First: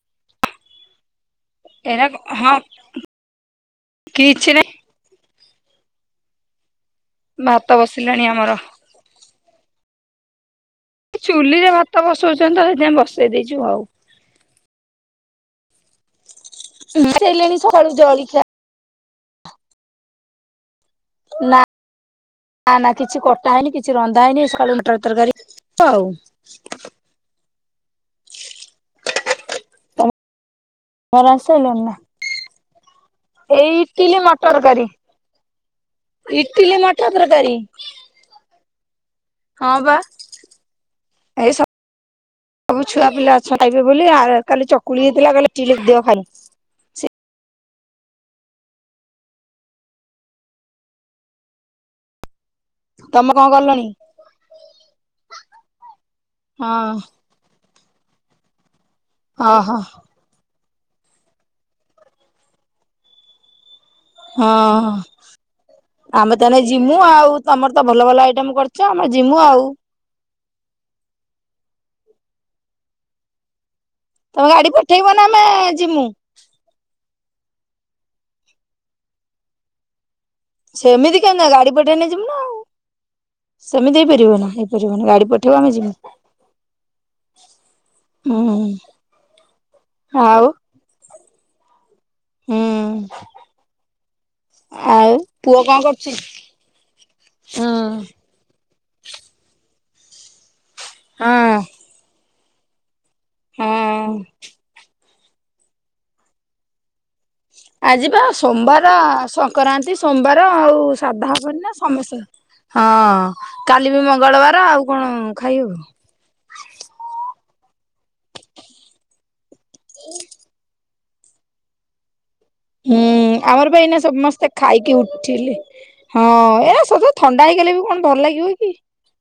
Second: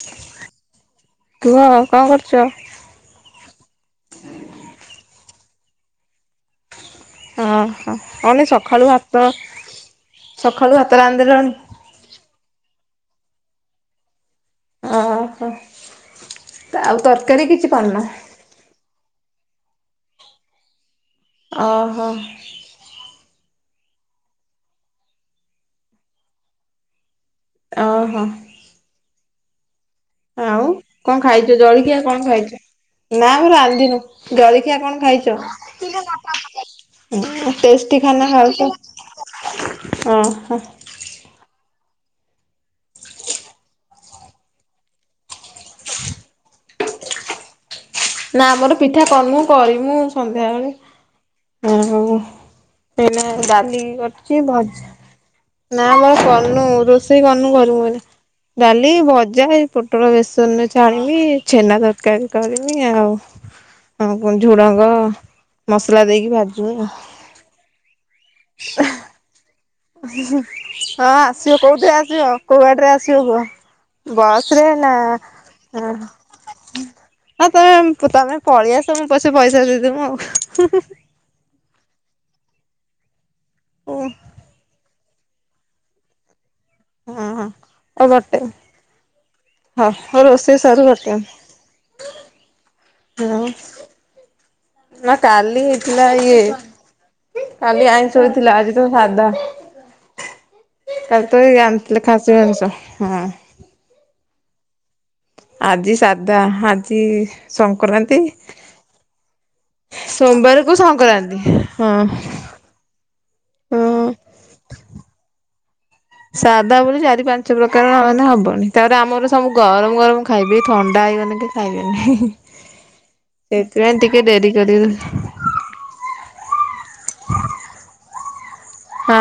[inaudible] କଣ ଏରା କରୁଛ? ହଁ କିଛି ନାଇ। ହଁ ଭାତ ହଁ ବସିଲାଣି ଅନି ଆମର। ସକାଳୁ ଭାତ ସକାଳୁ ଭାତ ରା ଚୁଲିରେ ଭାତ ବସଉଚନ୍ତି ତ ସେଥିପାଇଁ ବସେଇ ଦେଇଚୁ ଆଉ। ଅ ହଁ ଆଉ ତରକାରୀ ବସେଇଲେଣି କିଛି ସକାଳୁ କରିନ? ଜଳିଖିଆ ନା ଅ ହ। ନା ନା କିଛି କଟା ହେଇନି କିଛି ରନ୍ଧା ହେଇନି ସ କାଳୁ ମଟର ତରକାରୀ ତ ଆଉ। ଅହୋ। [inaudible] ଆଉ କଁ ତମର ଖାଇଚ ଆସିସାଇଲାଣି ନା? ଜଳଖିଆ କଣ ଖାଇଚ? ନା ଆମେ ଏଇ ରାନ୍ଧିନୁ, ଇଟିଲି ମଟର ଜଳଖିଆ ତରକାରୀ କଣ ଖାଇଚ? ଇଟିଲି ମଟର ତରକାରୀ ଦି ଟେଷ୍ଟି ଖାନା ଖାଉଚ, ହଁ ବା ଅହ। ଏଇ ସ ସବୁ ଛୁଆ ପିଲା ଅଛ ଖାଇବେ ବୋଲି ଆ କାଲି ଚକୁଳି ହେଇଥିଲା କାଲି ଟିଲିପ୍ ଦିଅ ଖାଇ ନା ଆମର ପିଠା କରିନୁ କରିମୁ ସନ୍ଧ୍ୟାବେଳେ। ଆଉ ତମେ ଏଇନା କଣ କଲଣି? ଡାଲି କରଚି ଭଜା ନା ବା କରନୁ ହଁ ରୋଷେଇ କରନୁ କରିମୁ ଗଲେ। ଡାଲି, ଭଜା ଏ ଓହୋ ପୋଟଳ ବେସନରେ ଛାଣିମି ଛେନା ତରକାରୀ କରିମି ଆଉ। ହଁ କଁ ଝୁଡଙ୍ଗ ମସଲା ଦେଇକି ତାନେ ଜିମୁ ଆଉ ତମର ତ ଭଲ ଭଲ ଆଇଟମ କରିଛ ଆମେ ଜିମୁ ଆଉ। ହଁ ଆସିବ, କୋଉଥିରେ ଆସିବ କୋଉଗାଡିରେରେ ଆସିବ କୁହ? ତମେ ବସରେ ଗାଡି ନା ପଠେଇବ ଆମେ ଯିମୁ ହ ତମେ ତମେ ପଳେଇଆସ ମୁଁ ପଛେ ପଇସା ଦେଇଦମୁ ଆଉ। ସେମିତି କେମିତି ହବ ଗାଡି ପଠେଇନେ ଯିବୁ ନା ଆଉ ହଁ ସେମିତି ହେଇପାରିବ ନା ହେଇପାରି ମୁନୁ ଗାଡି ପଠେଇବ ଆମେ ଯିମୁ। ହଁ ହ ଓ ବଟେଇ ହୁଁ ହଁ ଆଉ ରୋଷେଇ ସରୁ ବଟେଇବ। ହୁଁ ଆଉ। ନା ଆଉ ପୁଅ କାଲି କଣ ହେଇଥିଲା କରୁଛି? ଇଏ ହୁଁ କାଲି ଆଇଷ ଥିଲା, ଆଜି ତ ସାଧା କାଲି ତ ଇ ହଁ ଲି ଖାସି ମାଂସ ହଁ। ହଁ। ଆଜି ସାଧା ଆଜି ସଂକ୍ରାନ୍ତି ଆଜିିବା ସୋମବାର ସଂକ୍ରାନ୍ତି ସୋମବାର ସୋମବାରକୁ ଆଉ ସାଧା ସଂକ୍ରାନ୍ତି। ହବନି ନା, ହଁ। ସମସ୍ତେ ହଁ କାଲି ହଁ ବି ମଙ୍ଗଳବାର ଆଉ କଣ ଖାଇହବ। ସାଧା ବୋଲି ଚାରି ପାଞ୍ଚ ପ୍ରକାର ନହନେ ହବନି, ତାପରେ ଆମର ସବୁ ଗରମ ଗରମ ଖାଇବି ଥଣ୍ଡା ହେଇଗନେ କେଇ ଖାଇବେନି। ହୁଁ, ଆମର ପା ସେଥିପାଇଁ ଏଇନା ଟିକେ ଡେରି ସମସ୍ତେ କରି ଖାଇକି ଉଠିଲେ। ହଁ, ଏଇ ସବୁ ଥଣ୍ଡା ହେଇଗଲେ ବି କଣ ଭଲ ଲାଗିବ କି? ହଁ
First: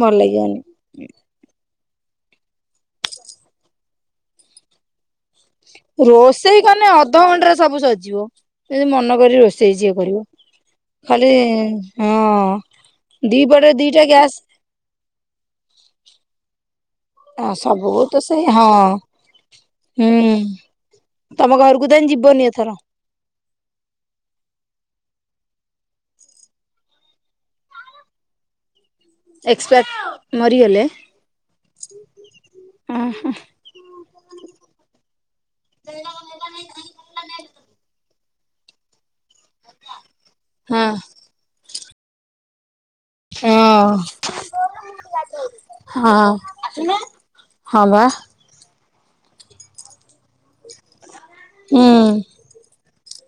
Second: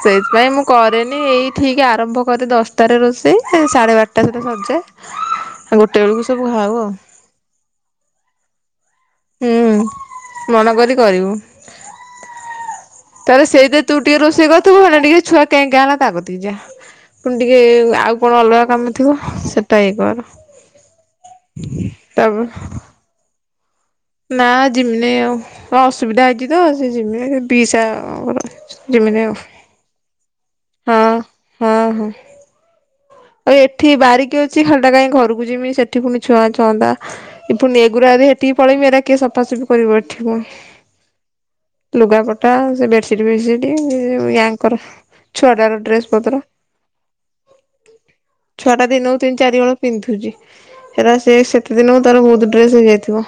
ଭଲ ଲାଗିବନି। ମୁଁ କରେନି ଏଇ ଠିକ୍ ଆରମ୍ଭ କରେ ଦଶଟାରେ ରୋଷେଇ ସାଢ଼େ ବାରଟା ସୁଦା ସରିଯାଏ। ଆଉ ଗୋଟେ ବେଳକୁ ସବୁ ରୋଷେଇ ଖାଉ କଲେ ଆଉ। ଅଧଘଣ୍ଟାରେ ସବୁ ସରିଜିବ ଯଦି ମନକରିବ ରୋଷେଇ ଯିଏ କରିବ। ହୁଁ ମନ କରି ଖାଲି କରିବୁ। ହଁ ଦି ତାହେଲେ ପଟ ରେ ସେଇଥିରେ ଦିଟା ଟିକେ ଗ୍ୟାସ ରୋଷେଇ ତୁ ହେଲେ ଟିକେ ଛୁଆ କେ କଁଆ ହେଲା ତା କତିକି ଯା। ପୁଣି ହଁ ଟିକେ ସବୁ ତ ଆଉ କଣ ସେଇ ଅଲଗା ହଁ କାମ ଥିବ ସେଟା ଇଏ କର। ହୁଁ ତମ ଘରକୁ ତାନେ ତାପ ଯିବନି ଏଥର? ନା ଜିମିନି ଆଉ କଣ ଅସୁବିଧା ହେଇଛି ତ ସେ ଜିମିନି ପିଇସା ଜମିନି ଆଉ ଏକ୍ସପାଟ ହଁ ହଁ ହଁ। ଅ ହଁ। ଆଉ ଏଠି ବାରିକି ଅଛି ଖାଲିଟା କାହିଁ ଘରକୁ ଜିମି ସେଠି ପୁଣି ଛୁଆ ଛୁନ୍ତା ଏ ପୁଣି ଏଗୁରା ଆଦି ହେଠିକି ପଳେଇବି ଏରା କିଏ ସଫାସଫି କର କରିିବା ଏଠି ପୁଣି। ହଁ। ଲୁଗା ପଟା ସେ ବେଡସିଟ ଫେଡସିଟ ୟାଙ୍କର ଛୁଆଟାର ହଁ ଡ୍ରେସ ପତ୍ର ହଁ ବା। ଛୁଆଟା ଦିନକୁ ତିନି ଚାରି ହଳ ପିନ୍ଧୁଚି। ସେରା ସେ ସେତେ ହୁଁ ଦିନକୁ ତାର ବହୁତ ଡ୍ରେସ୍ ହେଇଯାଇଥିବ।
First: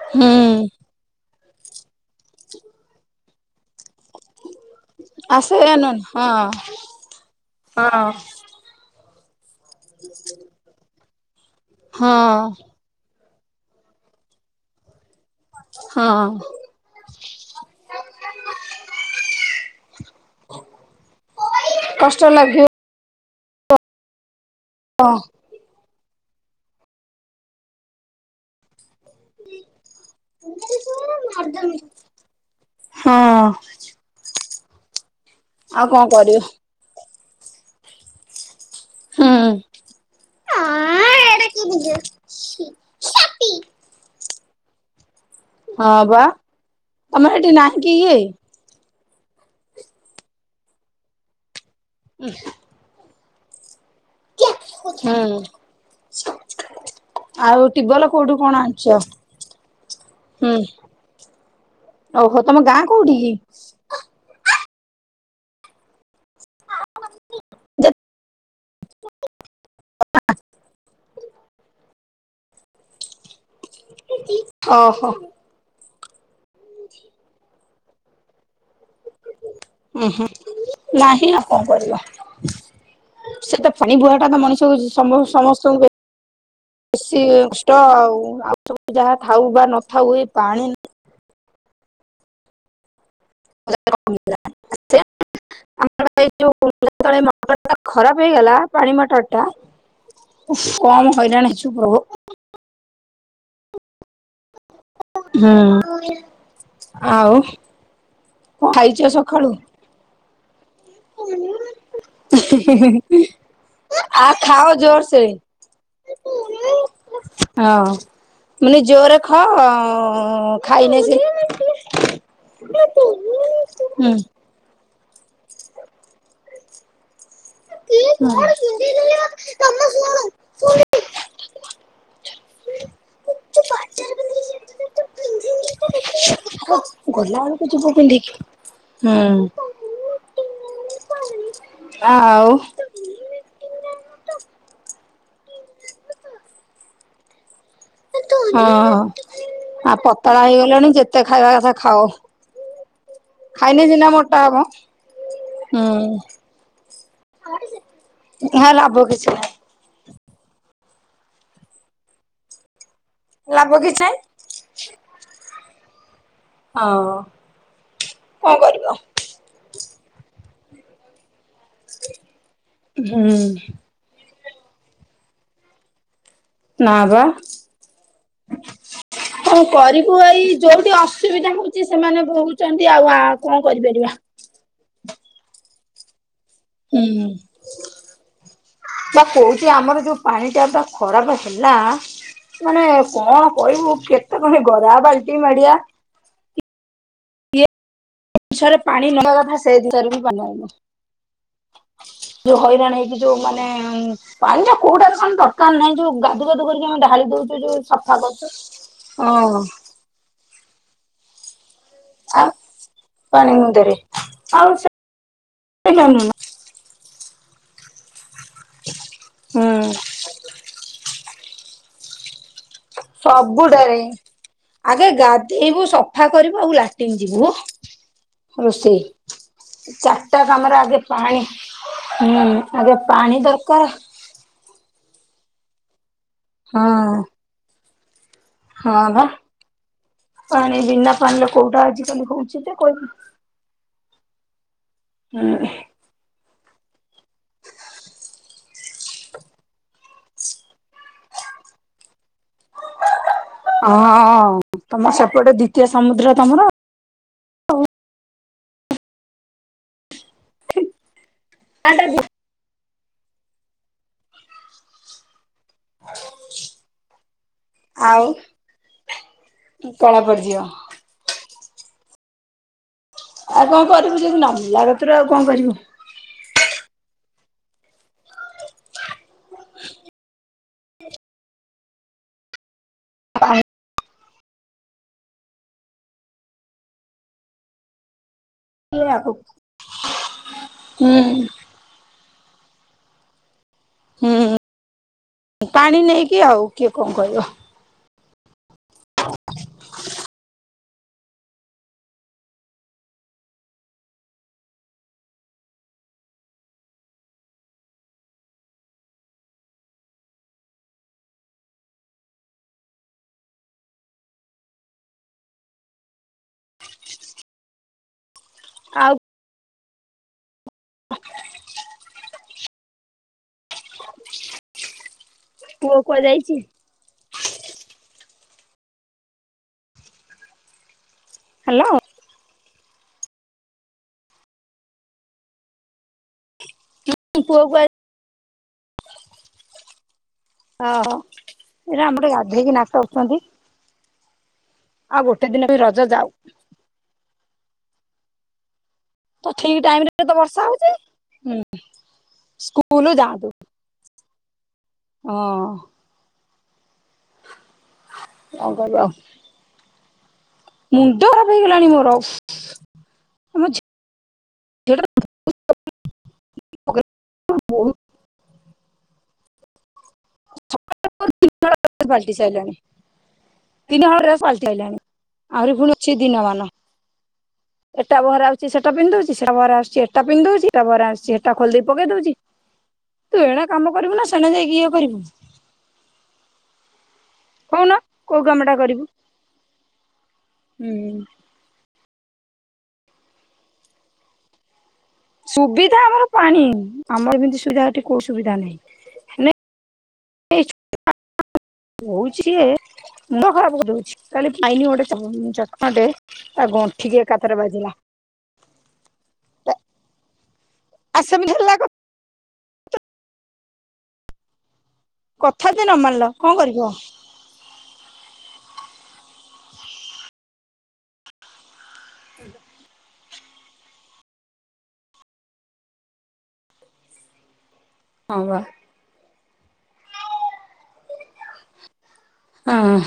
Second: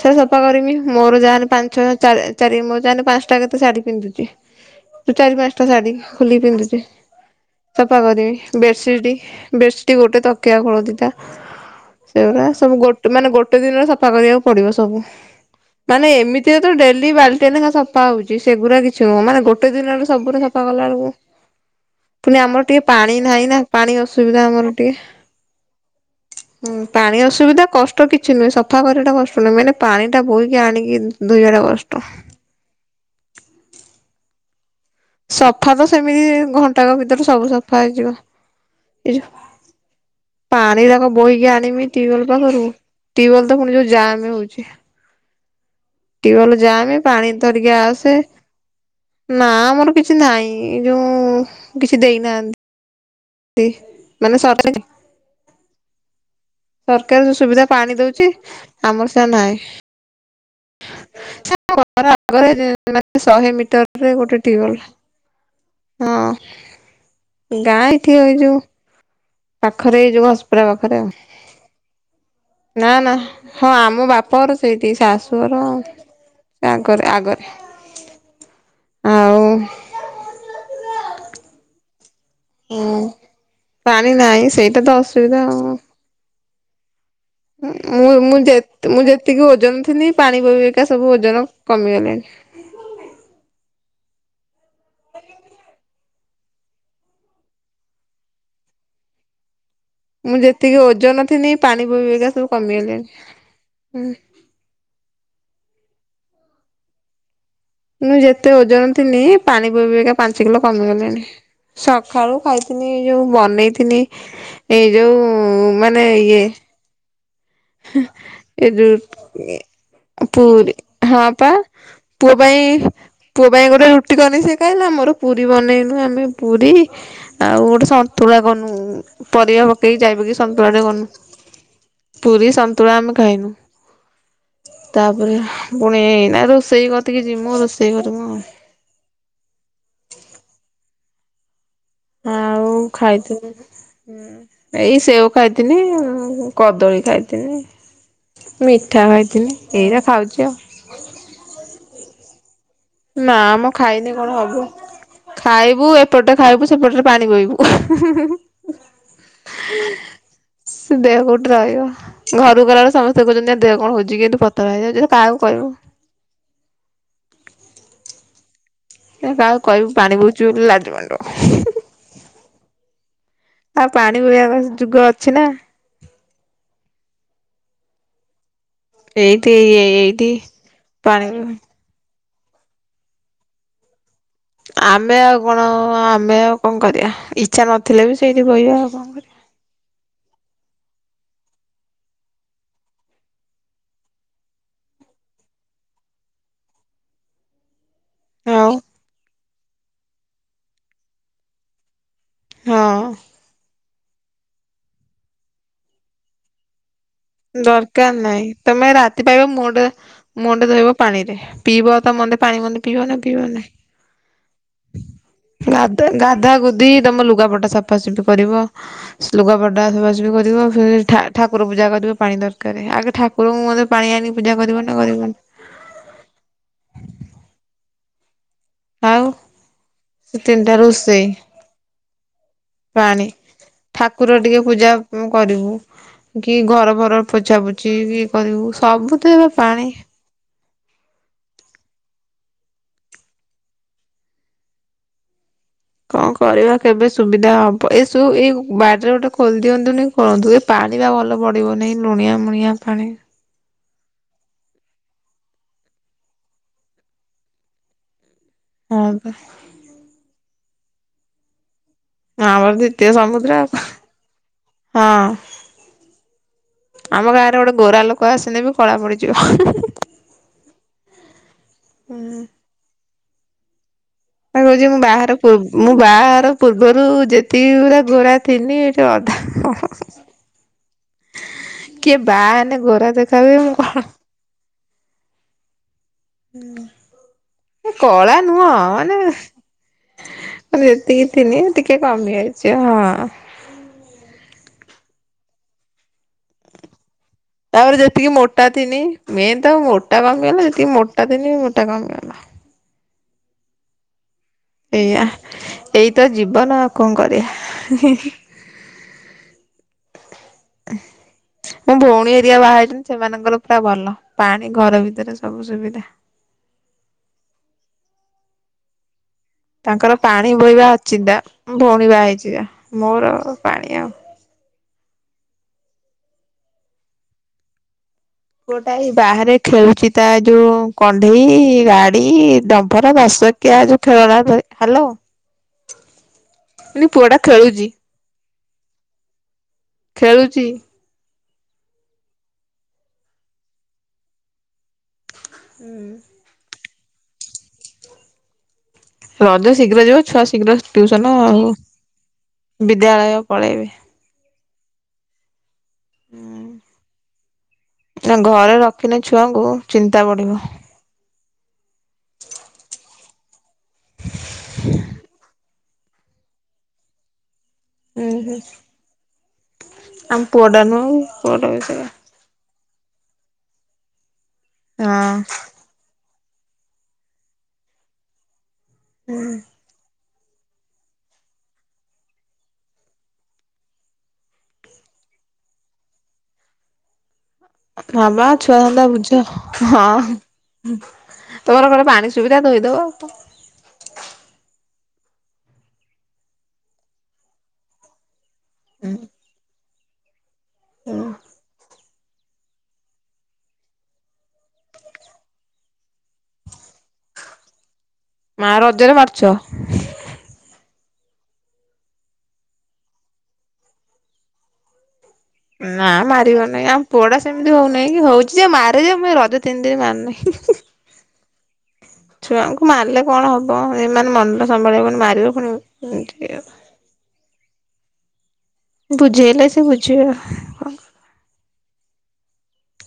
ସେରା ହୁଁ ସଫା କରିମି ମୋର ଯାହେନେ ପାଞ୍ଚ ଛ ଚା ଚାରି ମୋର ଯାହେନେ ପାଞ୍ଚଟା କେତେ ଶାଢୀ ପିନ୍ଧୁ ତ ଚାରି ଆସ ପାଞ୍ଚଟା ଶାଢୀ ନନ ହଁ ଖୋଲିକି ପିନ୍ଧୁଚି ସଫା ହଁ କରିବି। ବେଶିଟି ବେଶିଟ ଗୋଟେ ତକିଆ ଖୋଳ ଦିଟା। ସେଇରା ହଁ ସବୁ ଗୋଟେ ମାନେ ଗୋଟେ ଦିନରେ ସଫା କରିବାକୁ ପଡିବ ସବୁ। ମାନେ ହଁ ଏମିତିରେ ତ ଡେଲି ବାଲଟିଏ ଲେଖାଏ ସଫା ହଉଛି ସେଗୁରା କିଛି ନୁହଁ ଗୋଟେ ଦିନରେ ସବୁରା ସଫା ସଫା କଲା ବେଳକୁ କଷ୍ଟ ପୁଣି ଆମର ଲାଗିଵ ଟିକେ ପାଣି ନାହିଁ ନା ପାଣି ଅସୁବିଧା ଆମର ଟିକେ। ହୁଁ ପାଣି ଅସୁବିଧା କଷ୍ଟ କିଛି ନୁହେଁ ସଫା କରିବା ଟା କଷ୍ଟ ନୁହେଁ ମେନ ପାଣି ଟା ବୋହିକି ଆଣିକି ଧୋଇବା ଟା କଷ୍ଟ। ହଁ। ସଫା ତ ଆଉ କଣ ସେମିତି କରିବ ଘଣ୍ଟାକ ଭିତରେ ସବୁ ସଫା ହେଇଯିବ। ଏ ହୁଁ ଯୋଉ ପାଣିରକ ବୋହିକି ଆଣିମି ଟିୱଲ ସଫା କରିବୁ ଟିଓଲ ତ ପୁଣି ଯୋଉ ଜାମ ହଉଚି। ହଁ ବା ଟିୱଲ ଯାମେ ପାଣି ତମର ସେଠି ଧରିକି ନାହିଁ କି ଆସେ। ଇଏ ନା ଆମର କିଛି ନାହିଁ ଯୋଉ କିଛି ଦେଇନାହାନ୍ ନ୍ତି। ହଁ। ସରକାର ସୁବିଧା ପାଣି ଟ୍ୟୁବଲ ଦଉଚି କୋଉଠୁ କଣ ଆଣିଛ? ଆମର ସେରା ନାହିଁ। ହୁଁ ଘର ଓହୋ ତମ ଆଗରେ ଗାଁ କୋଉଠି [unintelligible] କି? ଶହେ ମିଟରରେ ଗୋଟେ ଟିୱଲ। ହଁ ଗାଁ ଏଠି ଏଇଯୋଉ ପାଖରେ ଏଇ ଯୋଉ ହସ୍ପିଟାଲ ପାଖରେ ଆଉ ନା ନା। ହଁ ଆମ ବାପର ସେଇଠି ଓହୋ ଶାଶୁ ଘ ର ସେ ଆଗରେ ଆଗରେ ଆଉ ଉଁ ହୁଁ ନାହିଁ ନା ଆଉ କଣ କରିବ? ସେ ତ ପାଣି ବୁହା ଟା ତ ନାହିଁ ସେଇଟା ମଣିଷକୁ ସମ୍ବୁ ଅସୁବିଧା ସମସ୍ତଙ୍କୁ ବେଶି ଉଁ ମୁଁ ମୁଁ ମୁଁ ଯେତ୍ ମୁଁ ଯେତିକି ବା ଓଜନ ନଥାଉ ଥିନି ଏ ପାଣି ବୋହି ବୋହି କା ସବୁ ଓଜନ କମିଗଲାଣି। [unintelligible] ଆମର ଏଇ ଯୋଉ ଯେତବେଳେ ମଟର ଟା ଖରାପ ହେଇଗଲା ପାଣି ମଟର ଟା। ମୁଁ ଯେତିକି କମ ଓଜନ ହଇରାଣ ଥିନି ହେଇଛୁ ପାଣି ପ୍ରଭୁ। ବୋହି ବୋହିକା ସବୁ କମିଗଲାଣି ହୁଁ। ହୁଁ ଆଉ। ମୁୁଁ ଯେତେ କଣ ଓଜନ ଖାଇଛ ଥିନି ସକାଳୁ? ପାଣି ବୋହି ବୋହି କା ପାଞ୍ଚ କିଲ କମିଗଲିଣି। ସକାଳୁ ଖାଇଥିନି ଏଇ ଯୋଉ ବନେଇଥିନି ଆ ଖାଅ ଏଇ ଯୋଉ ଜୋରସେ ମାନେ ଇଏ ହଁ ଏ ମାନେ ଜୋରରେ ଖାଅ ଯୋଉ [inaudible] ପୁରି ଖାଇନେ ହଁ ପା। ସେ ପୁଅ ପାଇଁ ପୁଅ ପାଇଁ ଗୋଟେ ହୁଁ। ରୁଟି କନି ସେ ଖାଇଲା ମୋର ପୁରୀ ବନେଇନୁ ଆମେ ପୁରୀ ଆଉ ଗୋଟେ ସନ୍ତୁଳା କନୁ। ପରିବା ପକେକି ଯାଇ ପକେକି ସନ୍ତୁଳା ଟେ କନୁ। ପୁରୀ ସନ୍ତୁଳା ଆମେ ଖାଇନୁ ତାପରେ ପୁଣି ନା ରୋଷେଇ କତିକି ଗଲା ଯିମୁ ବେଳକୁ ଯିବୁ ରୋଷେଇ କରିବୁ ପିନ୍ଧିକି। ଆଉ। ହୁଁ। ଆ ଆଉ। ଖାଇଥିନି। ହୁଁ ଏଇ ସେଓ ଖାଇଥିନି କଦଳୀ ଖାଇଥିନି। ହଁ ମିଠା ଖାଇଥିନି ଆଉ ଏଇରା ଖାଉଛି ପତଳା ଆଉ ହେଇଗଲଣି ଯେତେ ଖାଇବା କଥା ଖାଅ। ନା ମ ଖାଇଲେ ସିନା ଖାଇନେ ମୋଟା କଣ ହବ? ହୁଁ ଖାଇବୁ ଏପଟେ ଖାଇବୁ ସେପଟରେ ପାଣି ବୋହିବୁ। ହେ ଲାଭ କିଛି ନାହିଁ। [inaudible] ସେ ଦେହ କୋଉଟ ରହିବ ଘରକୁ ଗଲା ବେଳକୁ ସମ ମସ୍ତେ କହୁଚନ୍ତି ଆ ଲାଭ ଦେହ କଣ କିଛି ନାହିଁ। ହୋଉଚି କି ତୁ ପତଳା ହେଇଯାଉଚୁ କାହାକୁ କହିବୁ। ହଁଓ। କଣ କରିବ? ଏ କାହାକୁ କହିବୁ ପାଣି ବୋହୁଚୁ ବୋଲି ଲାଜ ମାଡ଼ିବ। [inaudible] ହୁଁ। ଆଉ ପାଣି ବୋହିବା ବ ଯୁଗ ଅଛି ନା? ନା ବା। [inaudible] ଏଇଠି କଣ କରିବୁ ଏଇଠି ଏଇ ଯୋଉଠି ପାଣି ଅସୁବିଧା ହୋଉ ଚି ସେମାନେ ବୋହୁଛନ୍ତି ଆଉ ଆ କଣ କରିପାରିବା? ଆମେ ଆଉ କଣ ଆମେ ଆଉ କଣ କରିବା ହୁଁ। ଇଚ୍ଛା ନଥିଲେ ବି ସେଇଠି ବୋହିବା ଆଉ କଣ କରିବା। କୋଉଚି ଆମର ଯୋଉ ପାଣି ଟ୍ୟାପଟା ଖରାପ ହେଲା ମାନେ କଣ କହିବୁ କେତେ ଖଣେ ଗରା ବାଲ୍ଟି ମାଡିଆ ଇଏ ଆଉ [unintelligible] ପାଣି ନ ନବା କଥା ସେଇ ଜିନିଷରେ ବି [unintelligible] ଯୋଉ ହଇରାଣ ହଁ ହେଇକି ଯୋଉ ମାନେ ପାଣିଟା କୋଉଟା ରେ କନି ଦରକାର ନାହିଁ ଯୋଉ ଗାଦୁଗାଦୁ କରିକି ଆମ ଢା ଦରକାର ନାହିଁ ତମେ ରାତି ପାଇବ ହଁ ମୁହଁ ଟେ ମୁହଁ ଟେ ଧୋଇବ ପାଣିରେ ପିଇଵ ତ ମନ୍ଦେ ଆଉ ପାଣି ମନ୍ଦେ ପିଇବ ନା ପାଣି ପିଇବନି [inaudible] ମୁନ୍ଦରେ ଆଉ ହୁଁ ଗାଧେ ଗାଧା ଗୁ ଦି ତମ ଲୁଗାପଟା ସଫାସୁଫି କରିବ ସ ଲୁଗାପଟା ସଫାସୁଫି କରିବ ଫେରେ ଠା ଠାକୁର ପୂଜା କରିବ ପାଣି ଦରକାର ଆଗେ ଠାକୁରଙ୍କୁ ମନ୍ଦେ ପାଣି ଆଣିକି ପୂଜା କରିବ ନା କରିବନି। ଏଇବୁ ସଫା କରିବୁ ଆଉ ଲାଟିନ୍ ଯିବୁ ହ ରୋଷେଇ ଆଉ ଚାରିଟା ତିନିଟା କାମରେ ଆଗେ ରୋଷେଇ ପାଣି ହୁଁ ଆଗେ ପାଣି ଦରକାର। କୁର ଟିକେ ପୂଜା ପ କରିବୁ କି ଘର ହଁ ଫର ପୋଛା ପୋଛି କି କରିବୁ ହଁ ସବୁ ବା ତ ଏବେ ପାଣି। ପାଣି ବିନା ପାଣିରେ କୋଉଟା ଆଜିକାଲି ହଉଛି ଯେ କହିବି। ଉଁ। କଣ କରିବା କେବେ ସୁବିଧା ହବ ଏସବୁ ଏଇ ବାଡିରେ ଗୋଟେ ଖୋଲିଦିଅନ୍ତୁନି। କରନ୍ତୁ ଏ ପାଣି ବା ଭଲ ପଡ଼ିବ ନାହିଁ ଲୁଣିଆ ମୁୁଣିଆ ପାଣି। ହଁ ତମ ସେପଟେ ଦ୍ଵିତୀୟ ସମୁଦ୍ର ତମର। ହଁ ପା। [unintelligible] ଆଁମର ଦ୍ୱିତୀୟ ସମୁଦ୍ର ହଁ। ଆମ ଗାଁ ରେ ଗୋଟେ ଗୋରା ଆଉ ଲୋକ ଆସିଲେ ବି କଳା ପଡିଯିବ। କଳା ପଡ଼ିଯିବ। ଉଁ। ଆଉ କଣ କରିବୁ ଯଦି ନ ମିଳିଲା କହୁଛି ମୁଁ କତୁରୁ ଆଉ ବାହାଘର କଣ ପୂର୍ବ କରିବୁ। ମୁଁ ବାହାଘର ପୂର୍ବରୁ ଯେତିକି ପୁରା ଗୋରା ଥିଲି ଏଠି ଅଧା କିଏ ବାହା ହେନେଗୋରା ଦେଖାହୁଏ ମୂ କଳା ହୁଁ ମୁଁ କଳା ନୁହଁ ମାନେ ଏତିକି ହୁଁ ଥିଲି। ଟିକେ କମିଯାଇଛି ହଁ। ହୁଁ ପାଣି ନେଇକି ଆଉ କିଏ କଣ କହିବ। ତାପରେ ଯେତିକି ମୋଟା ଥିନି ମେନ୍ ତ ମୋଟା କମି ଗଲା ଯେତିକି ମୋଟା ଥିନି ମୋଟା କମିଗଲା। ଏଇଆ ଏଇତ ଜୀବନ ଆଉ କଣ କରିବା। [inaudible] ମୋ ଭଉଣୀ ହେରିକା ବାହାହେଇଛନ୍ତି ସେମାନଙ୍କର ପୁରା ଭଲ ପାଣି ଘର ଭିତରେ ସବୁ ସୁବିଧା। ଆଉ ତାଙ୍କର ପାଣି ବୋହିବା ଅଚିନ୍ତା ମୋଭଉଣି ବାହା ହୋଇଚି ଯା ମୋର ପାଣି ଆଉ ପୁଅ କୁଆ ଯାଇଛି? ପୁଅଟା ଏଇ ବାହାରେ ଖେଳୁଛି ତା ଯୋଉ କଣ୍ଢେଇ ହ୍ୟାଲୋ ଗାଡି ଏଇ ଡମ୍ଫର ଦସଚକିଆ ଯୋଉ ଖେଳନା ଧରି ହାଲୋ ମୁଁ କହିଲି ପୁଆଟା ପୁଅ ଖେଳୁଛି। କୁଆଡେ ଖେଳୁଛି। ଓଃ ହ ଏଇଟା ଆମ ଟେ ଗାଧେଇକି ନାଟ କୁଚନ୍ତି। ଆଉ ଗୋଟେ ଦିନ ରେ ରଜ ଯାଉ। ତ ରଜ ଠିକ ଟାଇମ ଶୀଘ୍ର ଯିବ ରେ ତ ଛୁଆ ବର୍ଷା ଶୀଘ୍ର ହଉଛି। ଟ୍ୟୁସନ ଆଉ ହୁଁ ସ୍କୁଲ ବିଦ୍ୟାଳୟ ଯାଆନ୍ତୁ ପଳେଇବେ। ହଁ। ହୁଁ, କଣ ଘରେ କରିବା ଆଉ ରଖିଲେ ଛୁଆଙ୍କୁ ଚିନ୍ତା ବଢିବ। ମୁଣ୍ଡ ଖରାପ ହେଇଗଲାଣି ମୋର ଆମ [unintelligible] ହୁଁ ହୁଁ ଆମ ପୁଅଟା ନୁହଁ କି ପୁଅଟା ବି ସୋୟା। ଟି ସାରିଲାଣି ତିନିହଳ ଡ୍ରେସ ପାଲଟି ସାରିଲାଣି। ହ। ଫୁଣି ଅଛି ଦିନମାନ ଏଟା ବଅରାଆଉଛି ସେଟା ପିନ୍ଧି ଦଉଛି ସେଟା ବଅରେ ଆଉଛି ସେ ସୋଟା ପିନ୍ଧ ଦେଉଛି ତା ଭରେ ଆସୁଛି ସେ ଟା ଖୋଲି ଦେଇ ପକେଇ ଦଉଛି। ତୁ ଏଣେ କାମ କରିବୁ ନା ସେଣେ ଯାଇକି ଇଏ କରିବୁ। କହୁନ ହ କୋଉ ବା କାମଟା ଛୁଆ କରିବୁ ଧନ୍ଦା ବୁଝ ହଁ। ହୁଁ ତମର ଘରେ ପାଣି ସୁବିଧା ଧୋଇଦବ ସୁବିଧା ଆମର ପାଣି ଆମର ଏମିତି ସୁବିଧା ଏଠି କୋଉ ସୁବିଧା ନାହିଁ। ହୁଁ। ହୋଉଚି ଯେ ମୁଣ୍ଡ ଖରାପ କରି ଦୋଉଚି କାଲି ମାଇନି ଗୋଟେ ଚଟକଣାଟେ ତା ଗଣ୍ଠିିକି ଏକାତରେକେ ବାଜିଲା। ମା ରଜରେ ମାରୁଚ। ଆଉ ସେମିତି ହେଲାବେଳକୁ କଥା ଯଦି ନ ନାଁ ମାନିଲ କଣ ମାାରିବନି କରିବ? ଆମ ପୁଅଟା ସେମିତି ହିଁଉନିକି ହୋଉଚି ଯେ ମାରେ ଯେ ମୁଁ ରଜ ତିନି ଦିନ ମାରୁନାହିଁ। ଛୁଆଙ୍କୁ ମାରିଲେ କଣ ହବ ଏ ମନଟା ସମ୍ଭାଳିହବନି ମାରିବ ପୁଣିତି ଏମିତି ଆଉ। ହଁପା। ବୁଝେଇଲେ ସେ ବୁଝିବ। ହଁ।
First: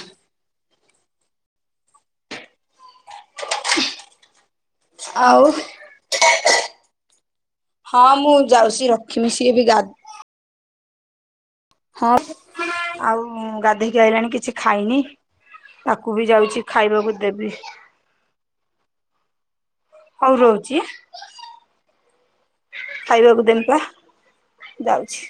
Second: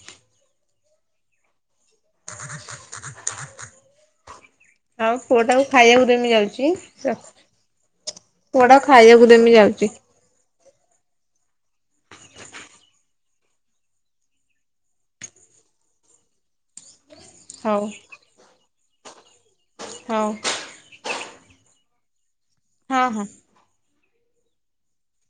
ତମ ଆଉ ପୁଅ ଟାକୁ ଖାଇବାକୁ ଦେମି ଯାଉଚି ରଖିଚି। ହଁ ମୁଁ ଯାଉଛି ପୁଅଟାକୁ ରଖିମି ଖାଇବାକୁ ସିଏ ଦେମି ବି ଗା ଯାଉଚି। ହଁ ପା ଆଉ ଗାଧୋଇକି ଆଇଲାଣି କିଛି ଖାଇନି ତାକୁ ବି ଯାଉଚି ଖାଇବାକୁ ଦେବି। ହଉ ହଉ ହୋଉ ରହୁଚି ହଁ ହଁ। ଖାଇବାକୁ ଦେମି ପା। ଯାଉଚି।